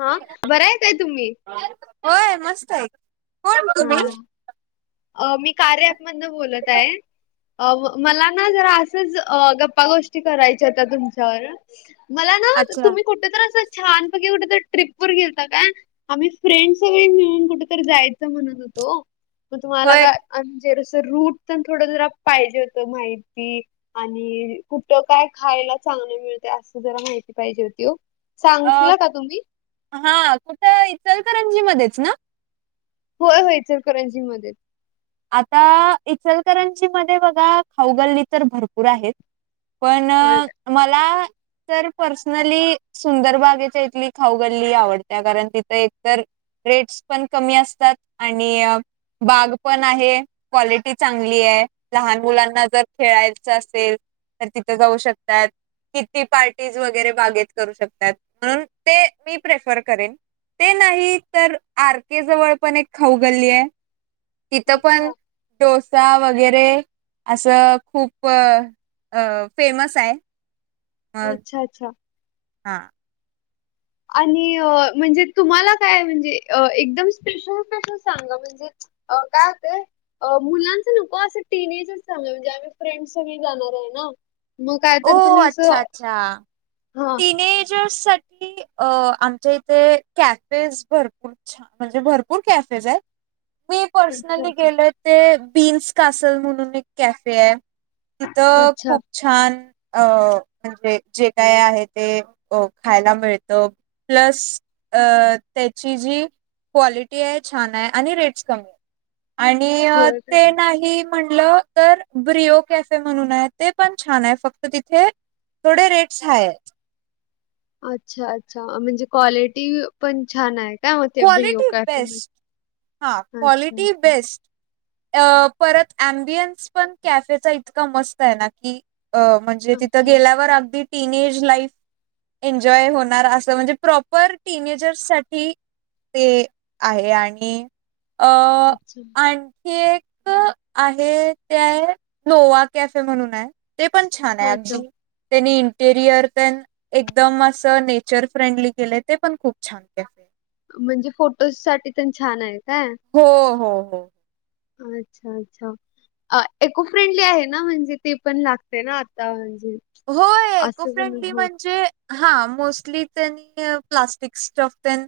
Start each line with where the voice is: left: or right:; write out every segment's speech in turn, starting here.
left: ह बरायं काय तुम्ही?
right: होय मस्त आहे. कोण
left: हा,
right: तुम्ही
left: अ मी कार्या अँप मधनं बोलत आहे. अ मला ना जरा असंच गप्पा गोष्टी करायच्या होत्या तुमच्या वरून. मला ना
right: अच्छा
left: तुम्ही कुठ कुठतर असं छान पैकी कुठतरी ट्रिप वर गेलता काय? आम्ही फ्रेंडस सगळे मिळून कुठतरी जाय चं म्हणत होतो. पण तुम्हाला
right: होय
left: काय अन च्यानुसार रूट पण थोडं जरा पाहिजे होतं माहिती. आणि कुठ काय खायला चांगलं मिळते. असं जरा माहिती पाहिजे होती ओ. सांगशीला का तुम्ही?
right: हां कुठं इचलकरंजीत मध्येचं नां.
left: होयं होयं ईचलकरंजीमध्येचं.
right: आंता इचलकरांजी मध्यें बघां खाऊगल्ली तरं भरंपूर आहेतं.
left: होय.
right: पणं मलां. तरं पर्सनली सुंदर बागेच्या इथली खाऊगल्ली आवडत्यां कारणं तिथं एकतरं रेटसं पणं कमी असतांत आणि बाग पणं आहे क्वालिटी चांगली आहे लहांन मुलांना जरं खेळायचं असेलं तरं तिथं जाऊं शकतांत. टी टी पार्टीज वगैरें बागेत करूं शकतांत म्हणूंन ते मी प्रेफर करेनं. ते नाहीं तरं आर के जवळं पणं एक खाऊ गल्ली आहे तिथं पणं
left: अच्छा
right: डोसा वगैरें असं खूंप फ्रेम्स आहे.
left: अच्छा.. अच्छा..
right: हां.
left: आणि म्हणजे तुम्हांला कायं म्हणजे एकदंम स्पेशल स्पेशल सांगा म्हणजे अं कायं होतयं. मुलांच नको असं टीनेजच चांगलं म्हणजे आम्हीं फ्रेंड सगळे जाणारं आहे नां
right: ओ अच्छा अच्छा
left: हा
right: तिने जसं अं आमच्यां इथे कॅफेज भरंपूर अच्छा म्हणजे भरंपूर कॅफेज आहेतं मी
left: अच्छा
right: पर्सनली
left: अच्छा
right: गेले ते बीन्स कासंल म्हणूंन एक कॅफे आहे तिथं
left: अच्छा
right: खुंप छांन अं म्हणजे जे कायं आहे ते अं खांयला मिळतं प्लसं अं त्यांची जी क्वालिटी आहे छांन आहे आणि रेंट कमी आहे आणि
left: होय काय
right: ते नाहीं म्हटलं तरं ब्रिओ कॅफे म्हणूंन आहे ते पणं छांन आहे फक्तं तरं तिथे थोडे रेट्स हांय आहेतं
left: अच्छा अच्छा म्हणजे क्वालिटी पणं छांन आहे काय मग ते व्हिडिओ
right: क्वालिटी
left: कॅफेमध्ये
right: बेस्टं हां
left: अच्छा
right: क्वालिटी
left: अच्छा
right: बेस्टं अं परंत अम्बियन्स पणं कॅफेचा इतकां मस्तं आहे नां की अं म्हणजे तिथं
left: अच्छा
right: गेल्यांवरं अगदीं टीनेज लाईफ एन्जॉय होणारं असं म्हणजे प्रॉपर टीनेजर्स सांठी ते आहे आणि अं
left: अच्छा
right: आणि हि एक आहे ते आहे नोवा कॅफे म्हणूंन आहे ते पणं छांन
left: अच्छा
right: अगदीं त्यांनी इंटेरियर पणं एकदंम असं नेचर फ्रेंडली केले ते पणं खूंप छांन आहे
left: म्हणजे फोटोज सांठी पणं छांन आहे कायं
right: हो हो हो
left: अच्छा अच्छा अं इको फ्रेंडली आहे नां म्हणजे ते पणं लागते नां आंता म्हणजे
right: होयं इको
left: असं पण
right: फ्रेंडली
left: हो
right: म्हणजे हां मोस्टली त्यांनी प्लास्टिक स्टंफ त्यानं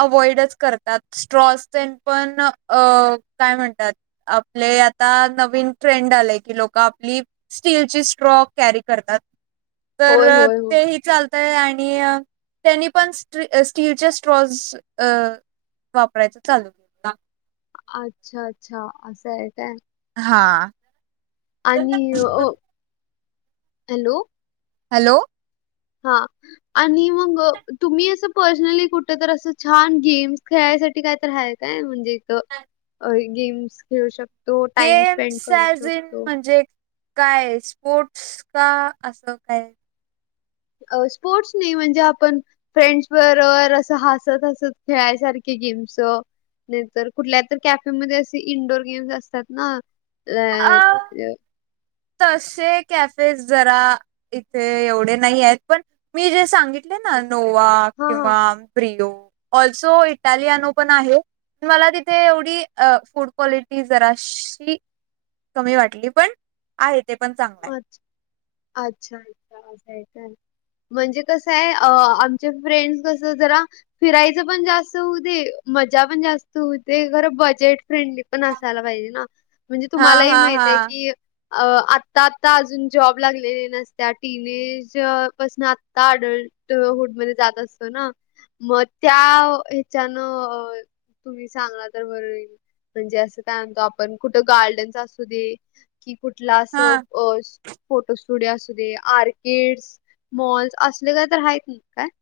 right: अव्हाइडचं करतांत स्ट्रॉस पणं अं कायं म्हणतांत आपले आंता नवीन ट्रेंड आलंय की लोकं आपली स्टीलची स्ट्रॉ कॅरी करतांत
left: होय
right: तरं
left: होय हो
right: ते विचारं ते आणि त्यांनी पणं स्टीलचे स्ट्रॉ अं वापरायचं चालू
left: अच्छा अच्छा असं आहे काय
right: हा
left: आणि अह हॅलो
right: हॅलो!
left: हा. आणि मग अह तुम्ही असं पर्सनली कुठ तर असं छान गेम्स खेळायसाठी काय तरी आहे काय म्हणजे इथ गेम्स खेळू शक
right: गेम्स साजन म्हणजे काय स्पोर्टस का असं काय?
left: अह स्पोर्ट्स नाही म्हणजे आपण फ्रेंड्स बरोबर असं हसत हसत खेळायसारखे गेम्स नाही तर कुठल्या तर कॅफेमध्ये असे इंडोअर गेम्स असतात ना आह
right: अ
left: अह
right: तसे कॅफेज जरा इथे एवढे नाही आहेत पण मी जे सांगित है ना नोवा
left: हा हा
right: किंवा प्रिओ ऑल्सो इटालियन ओ पण आहे मला तिथे एवढी अह फूड क्वालिटी जराशी कमी वाटली पण आहे ते पण चांगलं आहे.
left: अच्छा अच्छा हो काय तर म्हणजे कसं आहे अह आमचे फ्रेंड् कस जरा फिरायचं पण जास्त होते मजा पण जास्त होते खरं बजेट फ्रेंडली पण असायला पाहिजे ना म्हणजे
right: हा
left: तुम्हालाही
right: हा हा
left: माहितय की अह आ आता आता अजून जॉब लागलेल्या नसत्या टीनेज पासन आता अडल्ट ल्ट हुड मध्ये जात असतो ना मग त्या ह्याच्यान तुम्ही सांगला तर [unintelligible] म्हणजे असं काय म्हणतो आपण कुठं गार्डनस असू दे कि कुठला
right: हा
left: असं अह फोटो स्टुडिओ असू दे, आर्किड्स मॉल्स असले काय तर हाय [unintelligible]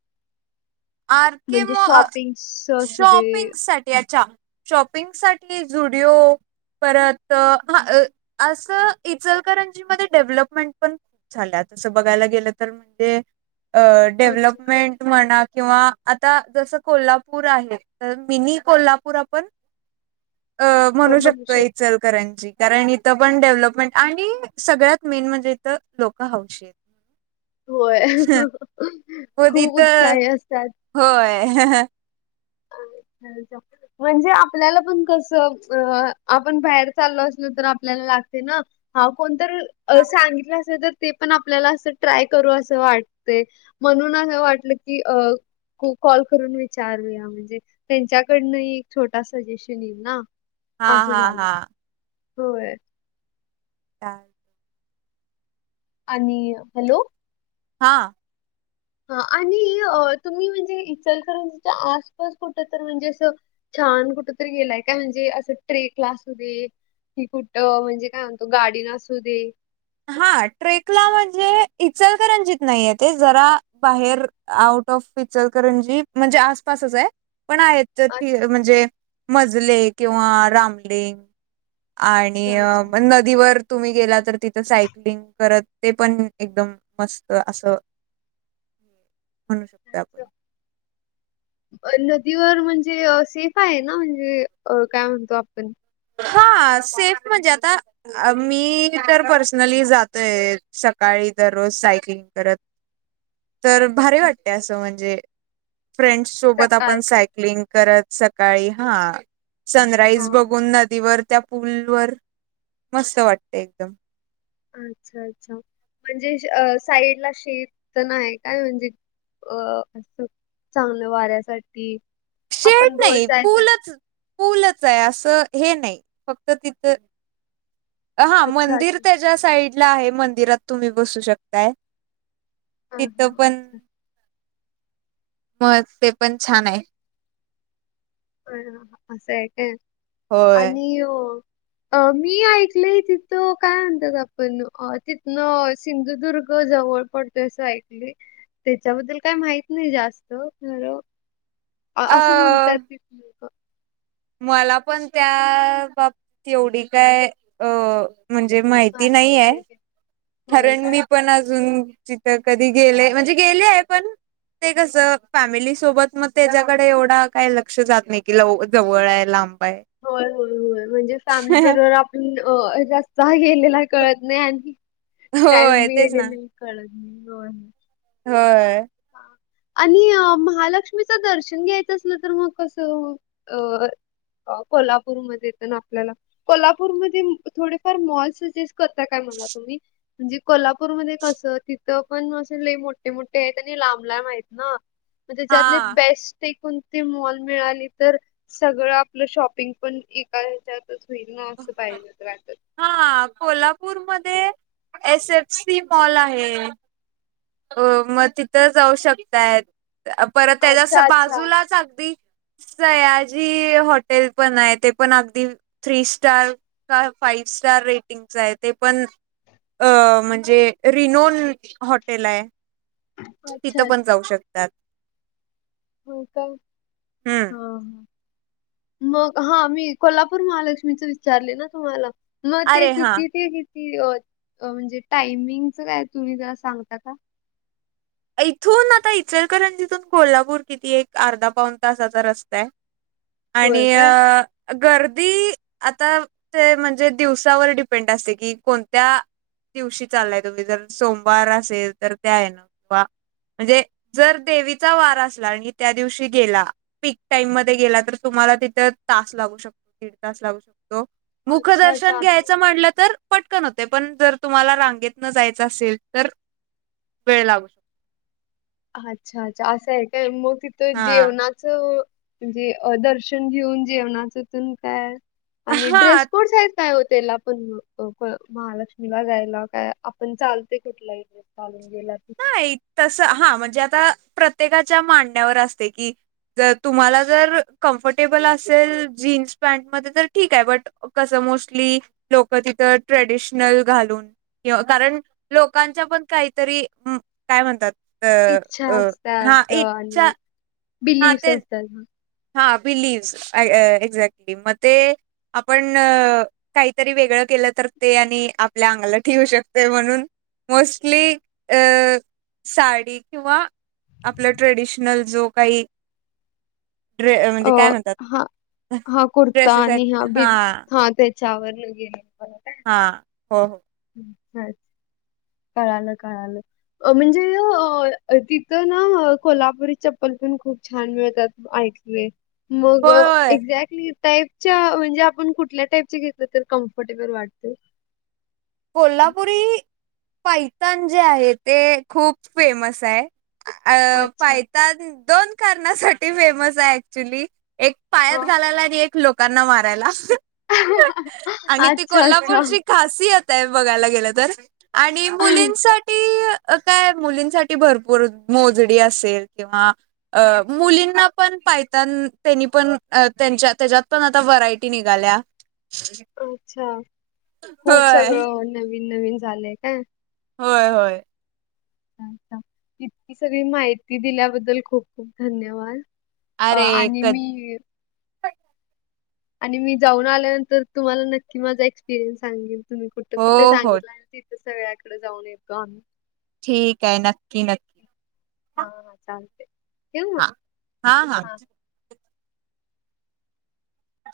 right: आर के मॉ अह
left: शॉपिंग्स असू दे
right: शॉपिंगसाठी अच्छा शॉपिंग साठी झुडीओ परत अह हम्म अह असं इचलकरंजी मध्ये डेव्हलपमेंट पण झाल्यात अह अस बघायला गेलं तर ते अह
left: अच्छा
right: डेव्हलपमेंट म्हणा किंवा आता जस कोल्हापूर आहे तर मिनी कोल्हापूर आपण अह म्हणू शकतो इचल करांची कारण इथं पण डेव्हलपमेंट आणि सगळ्यात मेन म्हणजे इथं लोकं हौशी आहेत.
left: होय
right: हो
left: खूप
right: इथं
left: उत्साही असतात.
right: होय.
left: [inaudible] म्हणजे आपल्याला पण कस अह आपण बाहेर चाललो असल तर आपल्याला लागते ना हाव कोणतरी अह सांगितलं असेल तर ते पण आपल्याला असं ट्राय करू अस वाटते म्हणून असं वाटलं की अह की कॉल करून विचारूया म्हणजे त्यांच्याकडनही एक छोटा सजेशन येईल ना
right: हा
left: असं
right: हा
left: झालं
right: हा.
left: होय.
right: [inaudible]
left: आणि हॅलो
right: हा.
left: हा आणि तुम्ही म्हणजे इचलकरंजीच्या आसपास कुठ तर म्हणजे असं छान कुठ तरी गेलाय का म्हणजे असं ट्रेकला असं तेन? की कुठं म्हणजे काय म्हणतो गाडीन असू दे
right: हा ट्रेकला म्हणजे इचलकरंजीत नाहीय ते, जरा बाहेर आऊट ऑफ ईचलकरंजी म्हणजे आसपासच आहे, पण आहेत. जर
left: अच्छा
right: ते म्हणजे मजले किंवा रामलिंग आणि
left: अच्छा अच्छा
right: म न दीवर तुम्ही गेला तर तिथं सायकलिंग करत ते पण एकदम मस्त असं म्हणू शकतोय
left: अच्छा.
right: आपण
left: नदीवर म्हणजे सेफ आहे ना, म्हणजे काय म्हणतो आपण
right: हा सेफ म्हणजे आता मी तर पर्सनली जातोय सकाळी दररोज सायकलिंग करत. तर भारी वाटतय अस म्हणजे फ्रेश. सोबत आपण
left: सकाळच्या
right: सायकलिंग करत सकाळी हा
left: हां
right: सनराईज
left: हां.
right: बघुन न दीवर त्या, पूलवर मस्त वाटत एकदम.
left: अच्छा अच्छा म्हणजे अ साईडला शेत तेण आहे काय म्हणजे? अ अस चांगलं वाऱ्यासाठी आपण
right: शेत
left: रोज
right: नाही
left: जायसाठी
right: पूलच, पूलच आहे असं हे नाही फक्त तिथं हा
left: अच्छा
right: मंदिर
left: अच्छा
right: त्याच्या साईडला आहे, मंदिरात तुम्ही बसू शकताय.
left: हां
right: तिथं
left: हां
right: पण
left: अच्छा
right: हो ते पण छान आहे.
left: अ असं आहे काय
right: होय
left: आणि अं अ मी ऐकले तिथं काय म्हणतात, आपण तिथनं सिंधुदुर्ग जवळ पडतोय असं ऐकलंय, त्याच्याबद्दल काय माहित नाही जास्त अं
right: अ
left: असं म्हणतात कि, तिथली लोकं
right: मला पण त्या बाबतीत एवढी काय अ म्हणजे माहिती नाही आहे.
left: होय
right: कारण
left: काय
right: मी पण अजून तिथं कधी गेले म्हणजे गेले आहे पण, ते कसं फॅमिली सोबत, मग त्याच्याकडे एवढा काही लक्ष जात नाही कि लव जवळ आहे, लांब आहे.
left: होय होय होय, म्हणजे फॅमिली बरोबर आपण जास्त गेलेला कळत नाही आणखी टाईम
right: होय
left: बी
right: तेच ना
left: गेलेला कळत नाही, होय.
right: होय
left: हा. आणि महालक्ष्मीचं दर्शन घ्यायचं असलं तर मग कसं? अं कोल्हापूरमध्ये तर ना आपल्याला कोल्हापूरमध्ये थोडेफार मॉल्स करता काय मला तुम्ही म्हणजे कोल्हापूर मध्ये कसं तिथ पण असे लई मोठे मोठे आहेत. आणि लांब लांब आहेत ना त्याच्यात
right: हा
left: बेस्ट ते कोणते मॉल मिळाली तर सगळं आपलं शॉपिंग पण एका ह्याच्यात होईल न असं पाहिजे होतं वाटत.
right: हा कोल्हापूरमध्ये एस एफ सी मॉल आहे. अ मग तिथं जाऊ शकतायत, परत त्याच्या
left: अच्छा अच्छा.
right: बाजूलाच अगदी सयाजी हॉटेल पण आहे ते पण अगदी थ्री स्टार का फाईव्ह स्टार रेटिंगच आहे ते पण. अ म्हणजे रिनोन हॉटेल आहे.
left: अच्छा
right: तिथं पण
left: अच्छा.
right: जाऊ शकतात.
left: हो काय
right: हम्म
left: हा ह. मग हा मी कोल्हापूर महालक्ष्मीच विचारले ना तुम्हाला मग ते
right: अरे हा
left: किती ते. म्हणजे टायमिंगच काय तुम्ही जरा सांगता का?
right: इथून आता इचलकरंजीतुन कोल्हापूर किती एक अर्धा पाऊन तासाचा रस्ता आहे.
left: [inaudible]
right: आणि
left: काय?
right: अ. गर्दी आता ते म्हणजे दिवसावर डिपेंड असते की कोणत्या. दिवशी चाललाय तुम्ही जर सोमवार असेल तर त्या हेना. व्हा. म्हणजे जर देवीचा वार असला आणि त्या दिवशी गेला. पीक टाइम मध्ये गेला तर तुम्हाला तिथं तास लागू शकतो दीड तास लागू शकतो. मुख
left: अच्छा,
right: दर्शन
left: अच्छा असं आहे.
right: घ्यायचं म्हणलं तर. पटकन होते पण जर तुम्हाला रांगेत न जायचं असेल तर वेळ लागू शकतो?
left: अच्छा! अच्छा! असं आहे काय मग तिथं
right: हा
left: जेवणा. जेवणाच म्हणजे दर्शन घेऊन जेवणाच आणि ते काय. आणि
right: हा
left: ड्रेस कोडस आहेत. काय होतला पण महालक्ष्मीला जायला काय आपण चालते कुठलाही ड्रेस. घालून गेला की
right: तस हा म्हणजे आता प्रत्येकाच्या माणण्यावर असते की. जर तुम्हाला जर कम्फर्टेबल असेल जीन्स पॅन्ट तर ठीक आहे. कसं मोस्टली लोक तिथं ट्रेडिशनल घालून. कि कारण लोकांच्या पण काहीतरी काय म्हणतात.
left: इच्छा
right: अ अ हा
left: असतात
right: इच्छा
left: आणि
right: हा
left: बिलीफ
right: ते
left: असतात.
right: हा बिलीव्हस एक्झॅक्टली मग ते आपण काहीतरी वेगळं केलं तर ते आणि आपल्या अंगलट येऊ शकतय म्हणून? मोस्टली अ साडी किंवा आपला ट्रेडिशनल जो काही ड्रे
left: अ
right: म्हणजे काय म्हणतात
left: हा हा कुर्ता
right: ड्रेसेस
left: आणि
right: आहेत
left: हा बि हा त्या चावर न घे ब
right: हा हो हो
left: आहेत. कळालं कळालं? म्हणजे तिथं ना कोल्हापुरी चप्पल पण खूप छान मिळतात? ऐकले मग
right: होय होय
left: एक्झॅक्ट क टाईपच्या म्हणजे आपण कुठल्या टाईपच्या घेतलं तर कम्फर्टेबल वाटत?
right: कोल्हापुरी पैतान जे आहे ते खूप फेमस आहे. अ
left: अच्छा
right: पायतान दोन कारणासाठी फेमस आहे ऍक्च्युली एक पायात
left: हा
right: घालायला आणि एक लोकांना मारायला आणि ती
left: अच्छा अच्छा
right: कोल्हापूरची खासीयत आहे बघायला गेलं तर आणि
left: अच्छा
right: मुलींसाठी त काय मुलींसाठी भरपूर मोजडी असेल किंवा अ मुलींना पण पायतान त्यांनी पण त्यांच्या त्याच्यात पण आता व्हरायटी निघाल्या? हम्म
left: अच्छा! खूप सगळं नवीन नवीन झालंय काय.
right: व्हय होय.
left: ईतकी सगळी माहिती दिल्याबद्दल खूप- खूप धन्यवाद. अं
right: अरे
left: आणि
right: क
left: मी आणि मी आल्यानंतर तुम्हाला नक्की माझा एक्सपिरियन्स सांगेल. तुम्ही कुठं
right: हो
left: कुठं
right: हो
left: सांगितलं सगळ्याकड जाऊन येतो आम्ही.
right: ठीक आहे, नक्की- नक्की.
left: हाव ना चालते.
right: हा, हां- हां.